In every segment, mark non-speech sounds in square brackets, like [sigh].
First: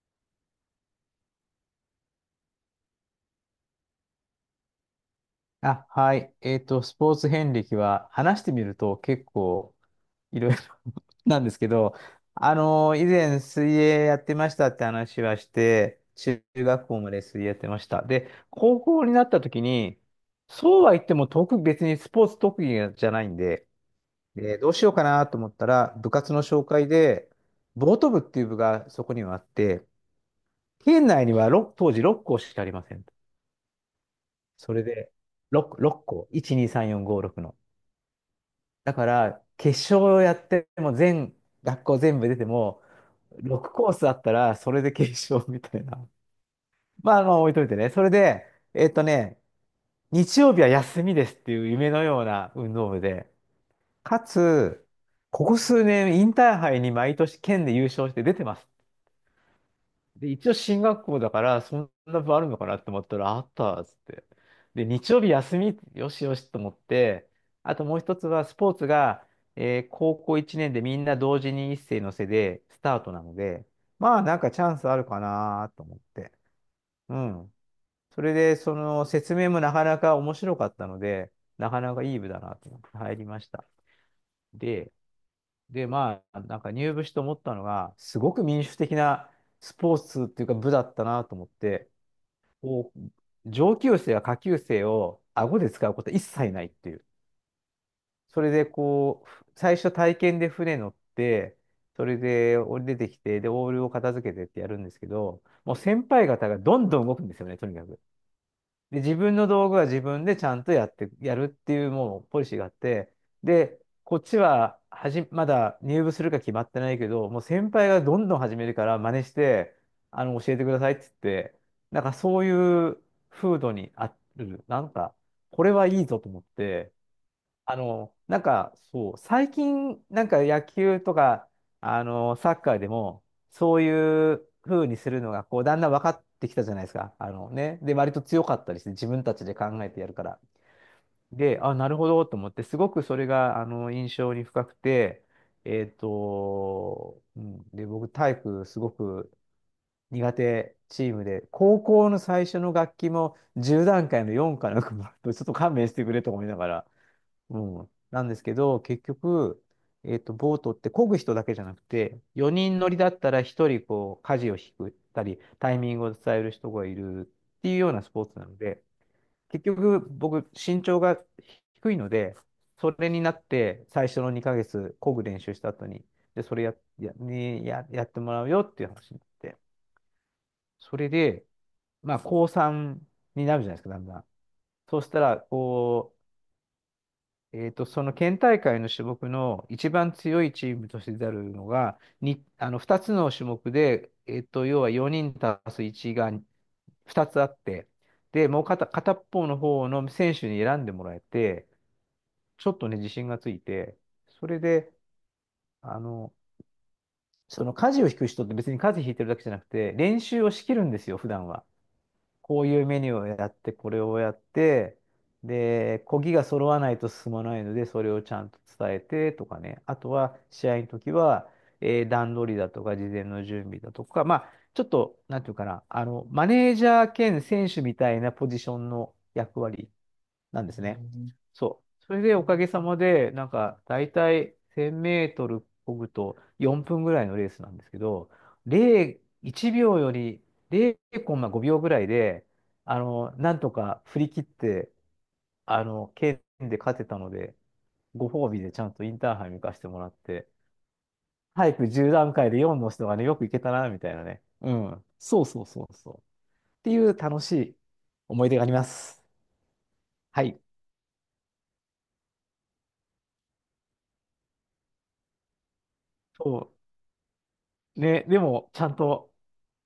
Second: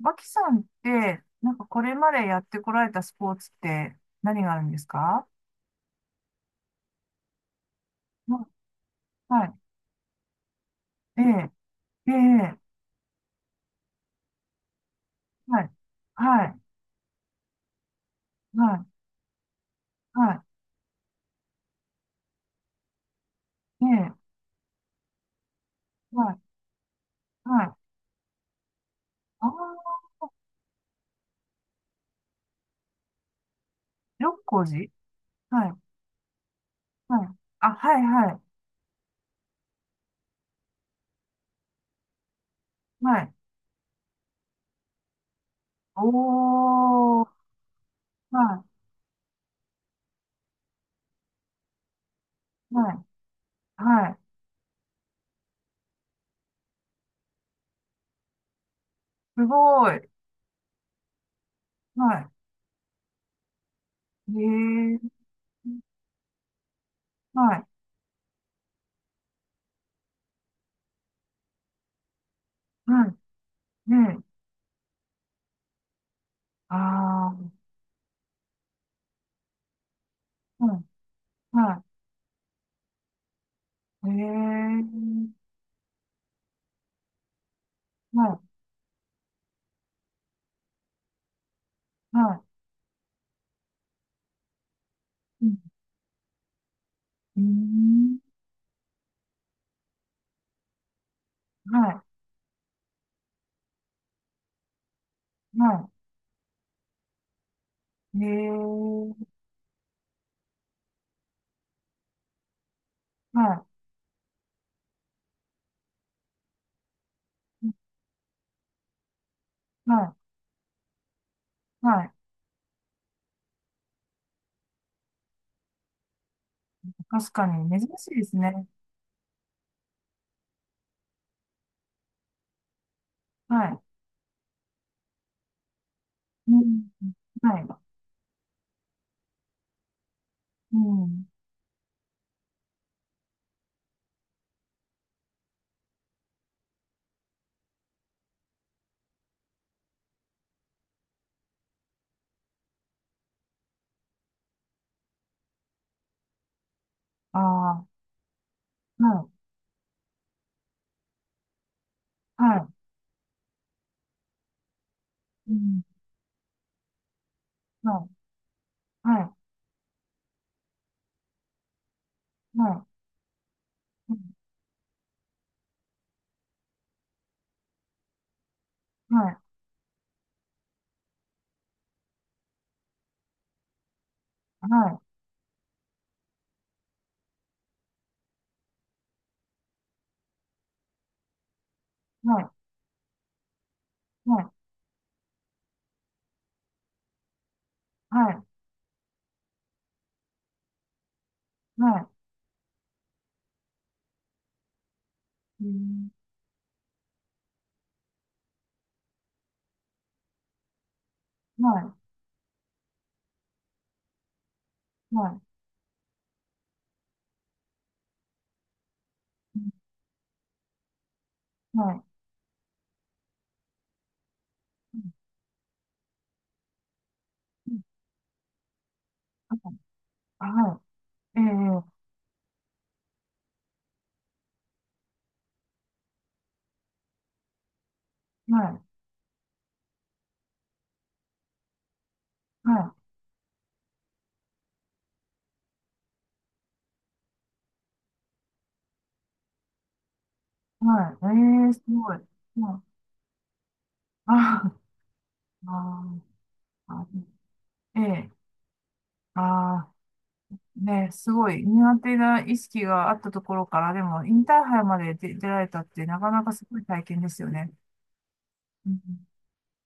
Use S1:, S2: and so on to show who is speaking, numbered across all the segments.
S1: マキさんって、なんかこれまでやってこられたスポーツって何があるんですか？
S2: あ、はい。スポーツ遍歴は
S1: う
S2: 話し
S1: ん。
S2: てみると結
S1: はい。
S2: 構いろいろ [laughs]
S1: え
S2: なんで
S1: え、
S2: すけど、
S1: ええ、
S2: 以前水泳やってましたって話はし
S1: はい。
S2: て、中
S1: はい。
S2: 学校まで水泳やってました。で、
S1: は
S2: 高
S1: い。
S2: 校になった時に、
S1: は
S2: そうは言っても別にスポーツ特技じゃないんで、
S1: い。ええ、
S2: で、どうしようかなと思ったら、部
S1: は
S2: 活
S1: い。
S2: の紹介で、
S1: はい。
S2: ボート部っていう部がそこにはあっ
S1: あ
S2: て、
S1: あ、
S2: 県内には当時6校しかありません。
S1: 六甲
S2: それ
S1: 寺、
S2: で、
S1: はい。
S2: 6、6校、1、2、3、4、5、
S1: はい。
S2: 6の。
S1: あ、はい、はい。
S2: だから、決勝をやっても学校全部出ても、
S1: はい。
S2: 6コースあったら、それで決勝みたいな。[laughs] まあ、ま
S1: お
S2: あ
S1: ー。
S2: の、置いといてね。それで、
S1: は
S2: えっとね、日曜日は休みですっていう夢のような運
S1: い。
S2: 動
S1: は
S2: 部
S1: い。
S2: で、
S1: は
S2: か
S1: い。
S2: つ、ここ数年、インターハイに毎年県で優勝して出てます。
S1: すごい。
S2: で、一応進学校だから、そん
S1: は
S2: な
S1: い。
S2: 部あるのかなって思ったら、あったっつって。
S1: え
S2: で、日
S1: え、
S2: 曜日休み、よしよしと思って、
S1: はい。
S2: あともう一つは、スポーツが、高校1年でみんな同時に一斉のせでスター
S1: は
S2: ト
S1: い。
S2: なので、
S1: ええ、
S2: まあなんかチャンスあるかなと思って。う
S1: ああ、
S2: ん。それで、その説明もなかなか面白
S1: は
S2: かっ
S1: い。
S2: たので、なか
S1: は
S2: なかいい部だなと思って入りました。
S1: い。ええ、
S2: で、で、まあ、なんか入部して思ったのが、すご
S1: は
S2: く民主的なスポーツっていうか部だったなと思って、
S1: い。は
S2: こう、上級生や下級生を
S1: い。うん、
S2: 顎で使うこと一切ないっていう。
S1: うーん。
S2: それでこう、最初体験で船乗って、
S1: は
S2: それで降り出てきて、で、オールを片付けてってやるんですけど、
S1: い。
S2: もう
S1: は
S2: 先輩方がどんどん動くんですよね、とにかく。
S1: い。へ
S2: で、自
S1: え。
S2: 分の道具は自分でちゃんとやるっていうもうポリシーがあって、
S1: は
S2: で、こっちはまだ入部するか決まってないけど、もう先
S1: い。
S2: 輩がどんどん始めるから真似して、
S1: は
S2: 教えてくださいって言って、
S1: い。
S2: なん
S1: はい。
S2: かそういう風土にある、なんか、これはいいぞと思って、
S1: 確かに、珍しいです
S2: なん
S1: ね。
S2: か、そう、最近、なんか野球とか、サッカーでも、
S1: は
S2: そ
S1: い。
S2: ういう風にするのが、こう、だんだん分かってき
S1: う
S2: たじゃない
S1: ん。
S2: ですか。あの
S1: はい。
S2: ね。で、割と強かったりして、自分たちで考えてやるから。
S1: うん。
S2: で、あ、なるほど、と思って、すごくそれが、印象に深くて、で、僕、体育、すごく苦手チームで、高校の最初の楽器も、10段階の4かなんかもらって、ちょっと勘弁してくれと思いながら、
S1: あ
S2: う
S1: あ。
S2: ん。なんですけど、結
S1: はい。
S2: 局、ボートって漕ぐ人だけじゃなくて、
S1: は
S2: 4人乗りだったら1人こう、舵を引くたり、
S1: い。う
S2: タイミ
S1: ん。
S2: ングを伝える人がいるっていうような
S1: は
S2: スポーツなので、
S1: い。はい。
S2: 結局僕、身長が低いので、
S1: はい。
S2: それになって最
S1: うん、
S2: 初の2ヶ月漕ぐ練習した後に、で、それや、や、にや、やってもらうよっていう話になっ
S1: はい。
S2: て、それで、まあ、高3になるじゃないですか、だんだん。
S1: は
S2: そ
S1: い。
S2: うしたら、こえーと、その県大会の種目の一番強いチームとして出るのが、
S1: はい。
S2: あの2つの種目で、
S1: はい。
S2: 要は4人足す1が2つあって、
S1: はい。
S2: で、もう片っぽの方の選手に選んでもらえて、
S1: はい。
S2: ちょっとね、自信がついて、それで、
S1: う
S2: あ
S1: ん。
S2: の、その舵を引く人って別に舵引いてるだけじゃなくて、練習をしきるんですよ、普段は。
S1: はい。
S2: こういうメニューをやって、これをやって、
S1: はい。
S2: で、漕ぎが揃わないと進まないので、それをちゃんと伝えてと
S1: う
S2: か
S1: ん、
S2: ね。あとは、試合の時は、
S1: はい。
S2: 段取りだとか、事前の準備だとか、まあ、ちょっ
S1: うん、
S2: と、なんていうかな、マネージャー兼選
S1: うん、
S2: 手みたいなポジションの役割
S1: あ、
S2: なんで
S1: は
S2: すね。
S1: い。え
S2: そ
S1: え。
S2: う。それでおかげさまで、なんか、だいたい1000メートル漕ぐと4分ぐらいのレースなんですけど、
S1: はい。
S2: 0、1秒より0コンマ5秒ぐらいで、
S1: は
S2: なんとか振り切って、県で勝てたので、ご褒美でちゃんとインターハイに行かせてもらって、
S1: い。はい。ええ、
S2: 早
S1: す
S2: く10
S1: ごい。
S2: 段階で
S1: は
S2: 4
S1: い。
S2: の人がね、よく行けたな、みたいなね。
S1: あ
S2: うん。そうそうそうそう。っ
S1: あ。
S2: て
S1: あ
S2: いう楽しい
S1: あ。ええ。
S2: 思い出があります。
S1: ああ、
S2: はい。
S1: ね、すごい苦手な意識があったところから、でも、インターハイまで出られたって、なかなか
S2: そ
S1: す
S2: う。
S1: ごい体験ですよね。
S2: ね、でも、ちゃ
S1: う
S2: ん
S1: ん。
S2: と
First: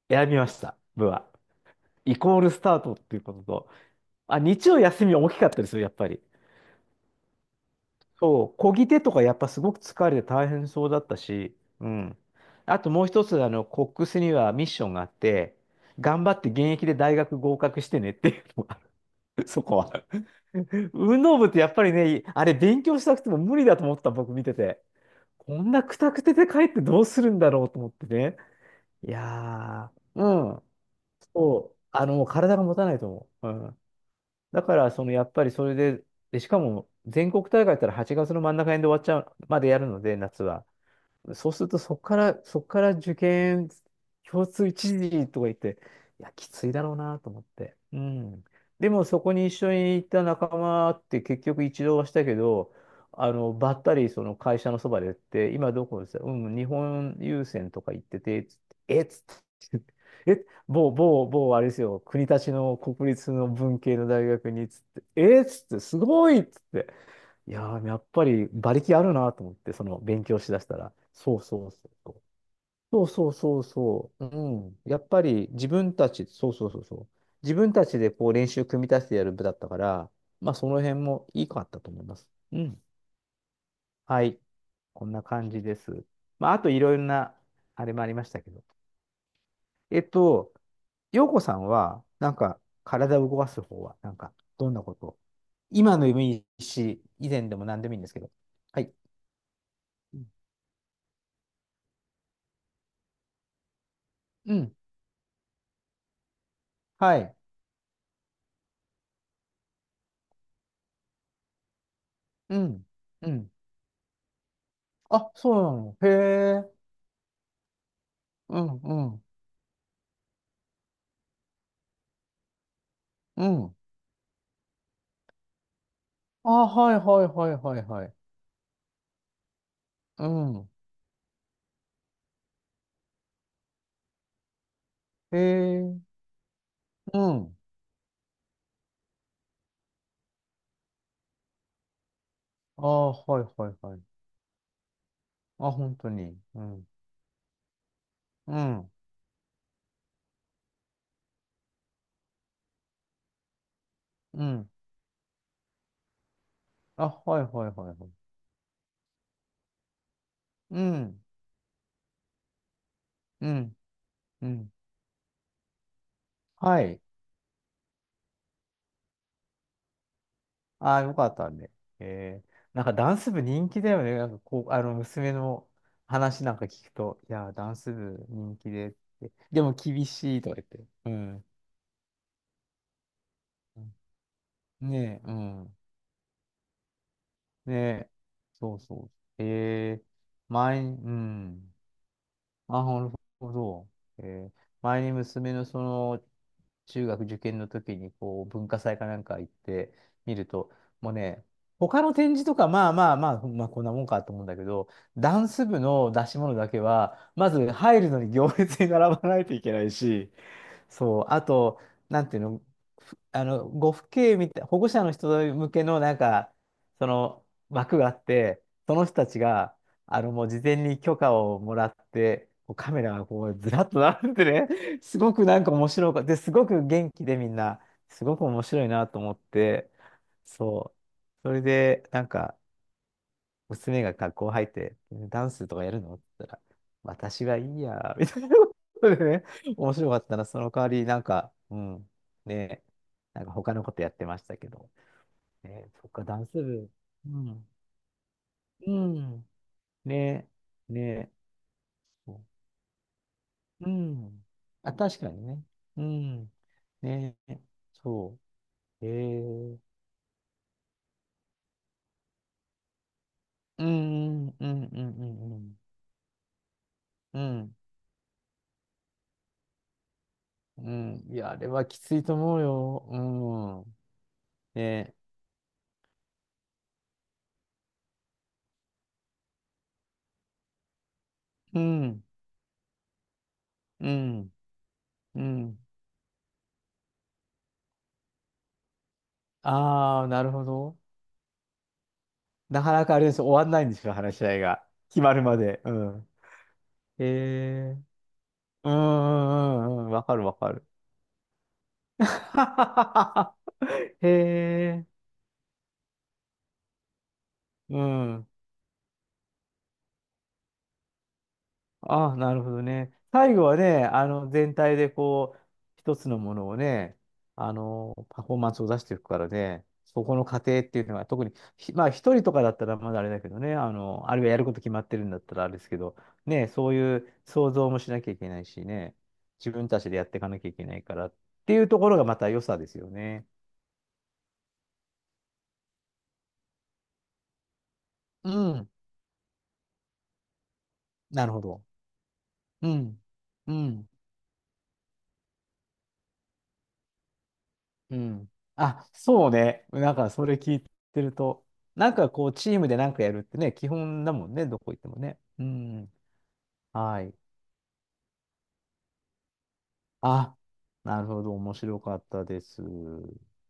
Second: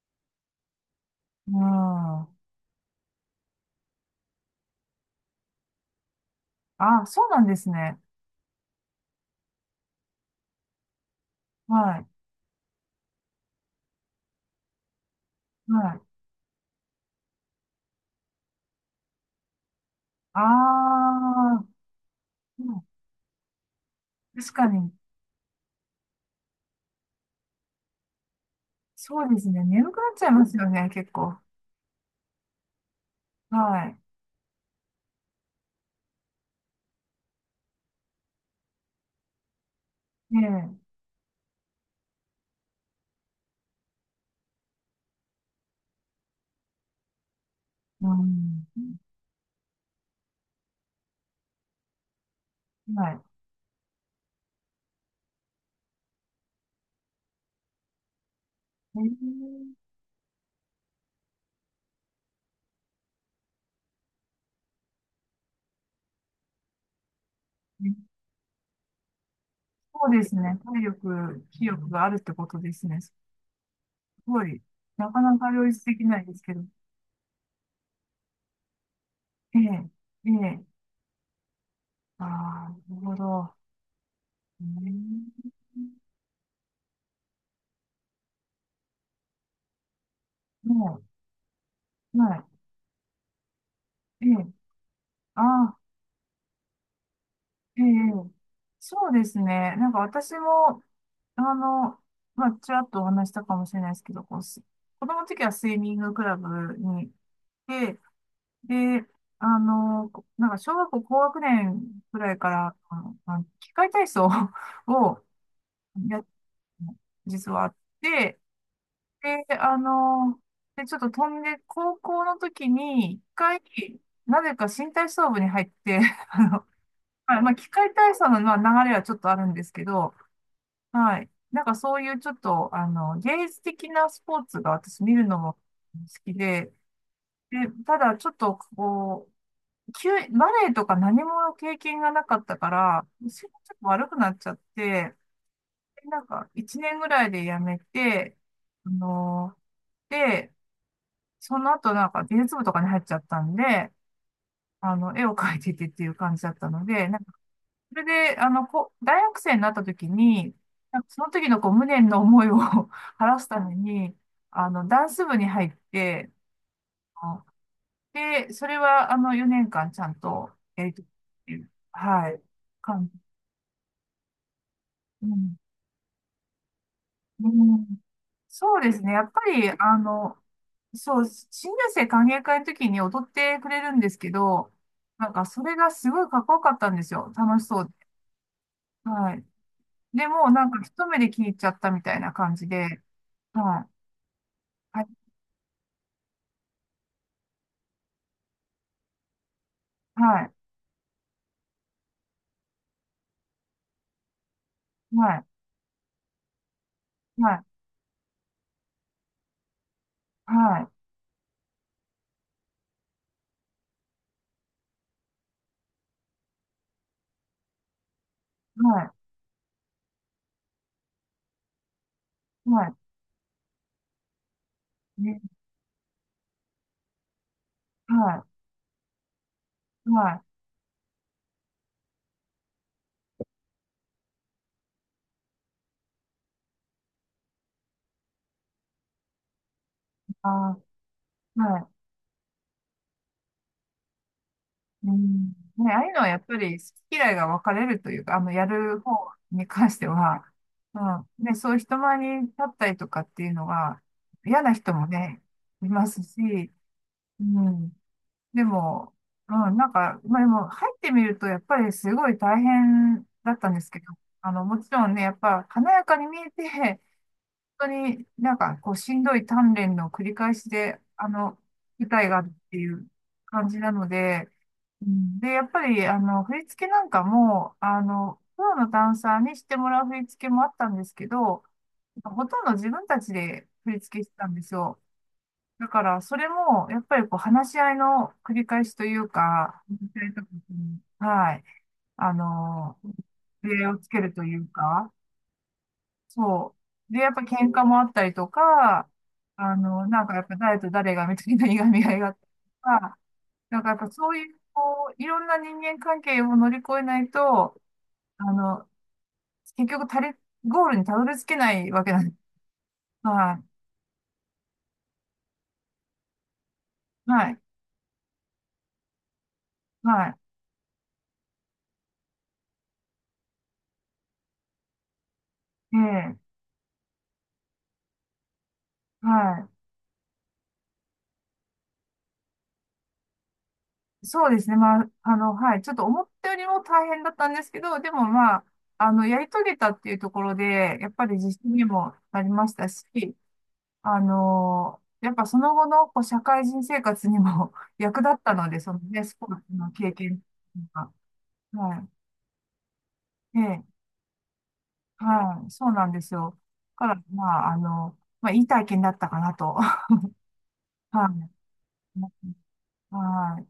S2: 選びました、部は。
S1: う
S2: イ
S1: ん、
S2: コールスタートっていうことと、あ、日曜休みは大きかったですよ、やっぱり。
S1: ああ、そうなんですね。
S2: そう、漕ぎ手とかやっぱすごく疲れて大変そうだったし、う
S1: はい。
S2: ん。あともう一つ、コックスにはミッションがあって、
S1: はい。
S2: 頑張って現役で大学合格してねっていうのがある、[laughs] そこは。
S1: あ
S2: 運動部って
S1: あ、
S2: やっぱりね、あれ
S1: う
S2: 勉
S1: ん、
S2: 強したくても無理だと思ってた僕見
S1: 確
S2: て
S1: か
S2: て、
S1: に、
S2: こんなくたくてで帰ってどうするんだろうと思ってね。い
S1: そうですね。眠
S2: や
S1: くなっ
S2: ー、
S1: ちゃいま
S2: う
S1: す
S2: ん。
S1: よね、結構。
S2: そう、もう体が持たないと思う。うん。
S1: は
S2: だから、その、やっぱりそれで、で、しかも、全国大会やったら8月の真ん中辺で終わっちゃう、までやるので、
S1: い。
S2: 夏
S1: え
S2: は。
S1: え。
S2: そうすると、そこから受験、共通一時とか言って、いや、きついだろうなと思って。う
S1: う
S2: ん。
S1: ん。
S2: でも、そこに一緒に行った仲間って結局一度はしたけど、
S1: はい。
S2: ばったりその会社のそばで言って、今どこですかうん、日本郵船とか行ってて、つってえっつっ
S1: え
S2: て、[laughs] え、某、某、某、あれですよ、国立の文系の大学に、つって、えっつって、すごいっつって。いやー、
S1: え、
S2: やっぱり馬力あるなと思って、その
S1: そうで
S2: 勉
S1: す
S2: 強し
S1: ね。
S2: だした
S1: 体
S2: ら。そう
S1: 力、気
S2: そうそ
S1: 力
S2: う
S1: があ
S2: そ
S1: るっ
S2: う。
S1: てことですね。
S2: そう
S1: す
S2: そうそうそう。
S1: ご
S2: う
S1: い、
S2: ん。やっ
S1: なか
S2: ぱ
S1: な
S2: り
S1: か両
S2: 自
S1: 立で
S2: 分
S1: き
S2: た
S1: ない
S2: ち、
S1: です
S2: そう
S1: けど。
S2: そうそうそう。自分たちでこう練習組み立ててやる部だ
S1: え
S2: ったか
S1: え、
S2: ら、
S1: え
S2: まあ
S1: え、
S2: その辺もいいかったと思いま
S1: あ
S2: す。う
S1: あ、
S2: ん。
S1: なるほど。
S2: はい。
S1: う
S2: こんな
S1: ん、
S2: 感じです。まああといろいろな、あれもありましたけど。えっと、
S1: も
S2: 陽子さんは、
S1: う、
S2: なん
S1: は
S2: か体を動かす方は、なん
S1: い、え
S2: か
S1: え、
S2: どんなこと
S1: ああ、
S2: 今の夢いいし、以前でも何
S1: え
S2: でもいいんですけ
S1: え、
S2: ど。はい。
S1: そうですね。なんか
S2: うん。
S1: 私も、あの、まあ、ちらっとお話したかもしれないですけど、こう、
S2: うん
S1: 子供の時はスイミングクラブに
S2: はい。
S1: 行って、で、なんか小学校高学年くらいか
S2: う
S1: ら、
S2: ん。うん。
S1: 器械体操を [laughs] を
S2: あ、そうなの。
S1: やっ、
S2: へえ。
S1: 実はあって、
S2: うん、うん、
S1: で、ちょっと飛んで、高校の時に、一
S2: う
S1: 回、
S2: ん。
S1: なぜか身体操部に入って、[laughs] あの、
S2: あ、はいはい
S1: まあ、
S2: は
S1: まあ
S2: い
S1: 器
S2: はい
S1: 械
S2: は
S1: 体
S2: い。
S1: 操の、まあ、流れはちょっとあるんですけど、
S2: うん。
S1: はい。なんかそういうちょっと、芸術的なスポーツが私見る
S2: へ
S1: のも好
S2: え。
S1: きで、
S2: うん。
S1: で、ただちょっと、こう、バレエとか何も経験がなかったか
S2: あ、
S1: ら、
S2: は
S1: 腰
S2: い
S1: が
S2: は
S1: ちょ
S2: い
S1: っと
S2: はい。
S1: 悪くなっちゃって、
S2: あ、本
S1: で
S2: 当
S1: なん
S2: に。
S1: か、
S2: う
S1: 一
S2: ん。
S1: 年ぐらいでやめて、
S2: う
S1: あ
S2: ん。
S1: の、で、その後なんか美術部とかに入っちゃったんで、
S2: うん。
S1: 絵を描いててっていう感じだったので、
S2: あ、
S1: なんか
S2: はいはいは
S1: そ
S2: い
S1: れ
S2: はい。
S1: で、こう、大学生になった時に、
S2: う
S1: なんか
S2: ん。
S1: その時のこう無念の思いを [laughs] 晴らす
S2: う
S1: ため
S2: ん。
S1: に、
S2: うん。
S1: ダンス部に入って、
S2: はい。
S1: あで、それは4年間ちゃんとやり
S2: あ、
S1: とっ
S2: よかった
S1: てい
S2: ね。
S1: う、
S2: へ
S1: はい、
S2: え。なんか
S1: 感
S2: ダ
S1: じ。
S2: ンス部人気だよね。なんかこう、
S1: う
S2: 娘
S1: ん。
S2: の話なんか聞くと、い
S1: う
S2: や、ダンス
S1: ん、
S2: 部人気
S1: そう
S2: で
S1: で
S2: っ
S1: すね。や
S2: て。
S1: っぱ
S2: で
S1: り、
S2: も厳しいとか言って。う
S1: そう、
S2: ん。
S1: 新入生歓迎会の時に踊ってくれるんですけど、
S2: ねえ、
S1: なん
S2: う
S1: かそれ
S2: ん。
S1: がすごいかっこよかったんですよ。楽し
S2: ね
S1: そう
S2: え、そう
S1: で。
S2: そ
S1: は
S2: う。
S1: い。でも、なん
S2: 前
S1: か
S2: に、
S1: 一
S2: う
S1: 目で気に入っちゃ
S2: ん。
S1: ったみたいな感じ
S2: あ、な
S1: で、
S2: るほ
S1: は
S2: ど。
S1: い。
S2: えー、前
S1: はい。
S2: に娘のその、中学受験の時に、こう、文化祭かなんか行ってみ
S1: は
S2: る
S1: い。
S2: と、もうね、他の展示とか、まあまあまあ、まあこんなもんかと思うんだけど、
S1: は
S2: ダ
S1: い。
S2: ンス部の出し物だけは、ま
S1: はい。
S2: ず入るのに行列に並ばないといけないし、
S1: はい。
S2: そう、あと、なんていうの、ふあの、ご父兄みたい、保護者の人向けの、なんか、その枠があって、
S1: は
S2: その
S1: い。
S2: 人たちが、もう事前に許可をもらって、こうカ
S1: は
S2: メラがこう、ずらっと並んでね、[laughs] す
S1: い。ね、
S2: ごくなんか面白くで、すごく元気でみんな、すご
S1: は
S2: く面白いなと思って、
S1: い。はい。
S2: そう。それで、なんか、娘が学校入って、ダンスとかやるのって言ったら、私はいいや、みたいなことでね、面白かったな、その
S1: あ
S2: 代わり、なんか、
S1: ー、
S2: う
S1: はい。
S2: ん、ね、なんか他のことやってましたけど、
S1: うん。
S2: ね、
S1: ね、ああ
S2: そ
S1: い
S2: っ
S1: うの
S2: か、
S1: は
S2: ダ
S1: やっ
S2: ン
S1: ぱ
S2: ス
S1: り好
S2: 部、
S1: き
S2: う
S1: 嫌いが分
S2: ん、
S1: かれるというか、や
S2: う
S1: る方
S2: ん、
S1: に関しては、
S2: ね、
S1: う
S2: ね、
S1: ん、ね、そういう人前
S2: そう、
S1: に立ったりとかっていうの
S2: う
S1: が
S2: ん、
S1: 嫌な人
S2: あ、
S1: も
S2: 確かに
S1: ね、
S2: ね、
S1: い
S2: う
S1: ます
S2: ん、
S1: し、
S2: ね、
S1: うん。
S2: そ
S1: で
S2: う、
S1: も、うん、なんか、まあでも入ってみるとやっぱりすごい大変だったんで
S2: う
S1: すけど、
S2: ん、うん、う
S1: もち
S2: ん、
S1: ろんね、やっ
S2: う
S1: ぱ
S2: ん、
S1: 華やかに見えて
S2: うん、
S1: 本当になんかこうしんどい鍛錬の繰り返し
S2: う
S1: で、
S2: ん、うん、いや、あれはき
S1: 舞
S2: つい
S1: 台
S2: と
S1: がある
S2: 思う
S1: っていう
S2: よ、う
S1: 感じな
S2: ん、
S1: ので、う
S2: ね。
S1: んで、やっぱり振り付けなんかも、プロのダンサーにしてもらう振り付けもあったんですけど、
S2: うん、
S1: ほとんど自分たちで振り
S2: う
S1: 付けしてた
S2: ん、
S1: んですよ。
S2: うん。
S1: だから、それも、やっぱりこう、話し合いの繰り返しというか、話し
S2: あ
S1: 合
S2: あ、
S1: いと
S2: な
S1: か
S2: るほど。
S1: に。はい。あ
S2: なか
S1: の、
S2: なかあれです。終わんな
S1: 礼
S2: いんで
S1: をつ
S2: すよ、
S1: ける
S2: 話し
S1: と
S2: 合
S1: い
S2: い
S1: う
S2: が。
S1: か、
S2: 決まるまで。うん。
S1: そう。で、
S2: へ
S1: やっぱ喧嘩
S2: え
S1: もあったりと
S2: うんう
S1: か、
S2: んうんうん。わ
S1: なんか
S2: か
S1: や
S2: る
S1: っ
S2: わ
S1: ぱ
S2: か
S1: 誰
S2: る。
S1: と誰がみたいないがみ合いがあったりとか、
S2: [laughs]
S1: なんかやっぱ
S2: へ
S1: そういう、
S2: え。
S1: こう、いろんな人間関係を乗り越えないと、
S2: う
S1: あ
S2: ん。
S1: の、結局ゴールにたどり着けないわけなん
S2: あ
S1: で
S2: あ、
S1: す。
S2: なるほどね。最
S1: は
S2: 後はね、全体でこう、一つのものをね、
S1: い。はい。
S2: パフォーマンスを出していくからね、そ
S1: は
S2: この過程っていうのが、特に、まあ、一人とかだったらまだあれだけどね、あるいはやること決まってるんだったらあれです
S1: い。え
S2: けど、
S1: え。
S2: ね、そういう想像もしなきゃいけないしね、
S1: はい。
S2: 自分たちでやっていかなきゃいけないからっていうところがまた良さですよね。
S1: そうですね。まあ、はい。ちょっと思ったよりも大変だったんですけど、でも
S2: う
S1: まあ、
S2: ん、
S1: やり遂げたっていうところで、やっぱり
S2: な
S1: 自
S2: るほ
S1: 信
S2: ど。
S1: にもなりました
S2: う
S1: し、
S2: ん、うん。
S1: やっぱその後のこう社会人生活にも [laughs]
S2: う
S1: 役立っ
S2: ん。
S1: たので、その
S2: あ、
S1: ね、スポ
S2: そう
S1: ーツ
S2: ね。
S1: の経
S2: なんか、
S1: 験
S2: それ聞い
S1: が。
S2: てると、
S1: は
S2: なんかこう、チームでなんかやるっ
S1: い。
S2: て
S1: え
S2: ね、
S1: え、
S2: 基本だもんね、どこ行ってもね。う
S1: はい。そうなん
S2: ん。
S1: ですよ。だか
S2: は
S1: ら、
S2: い。
S1: まあ、まあ、いい体験だったかなと。[laughs] は
S2: あ、なるほど。
S1: い。
S2: 面白かったです。
S1: はい。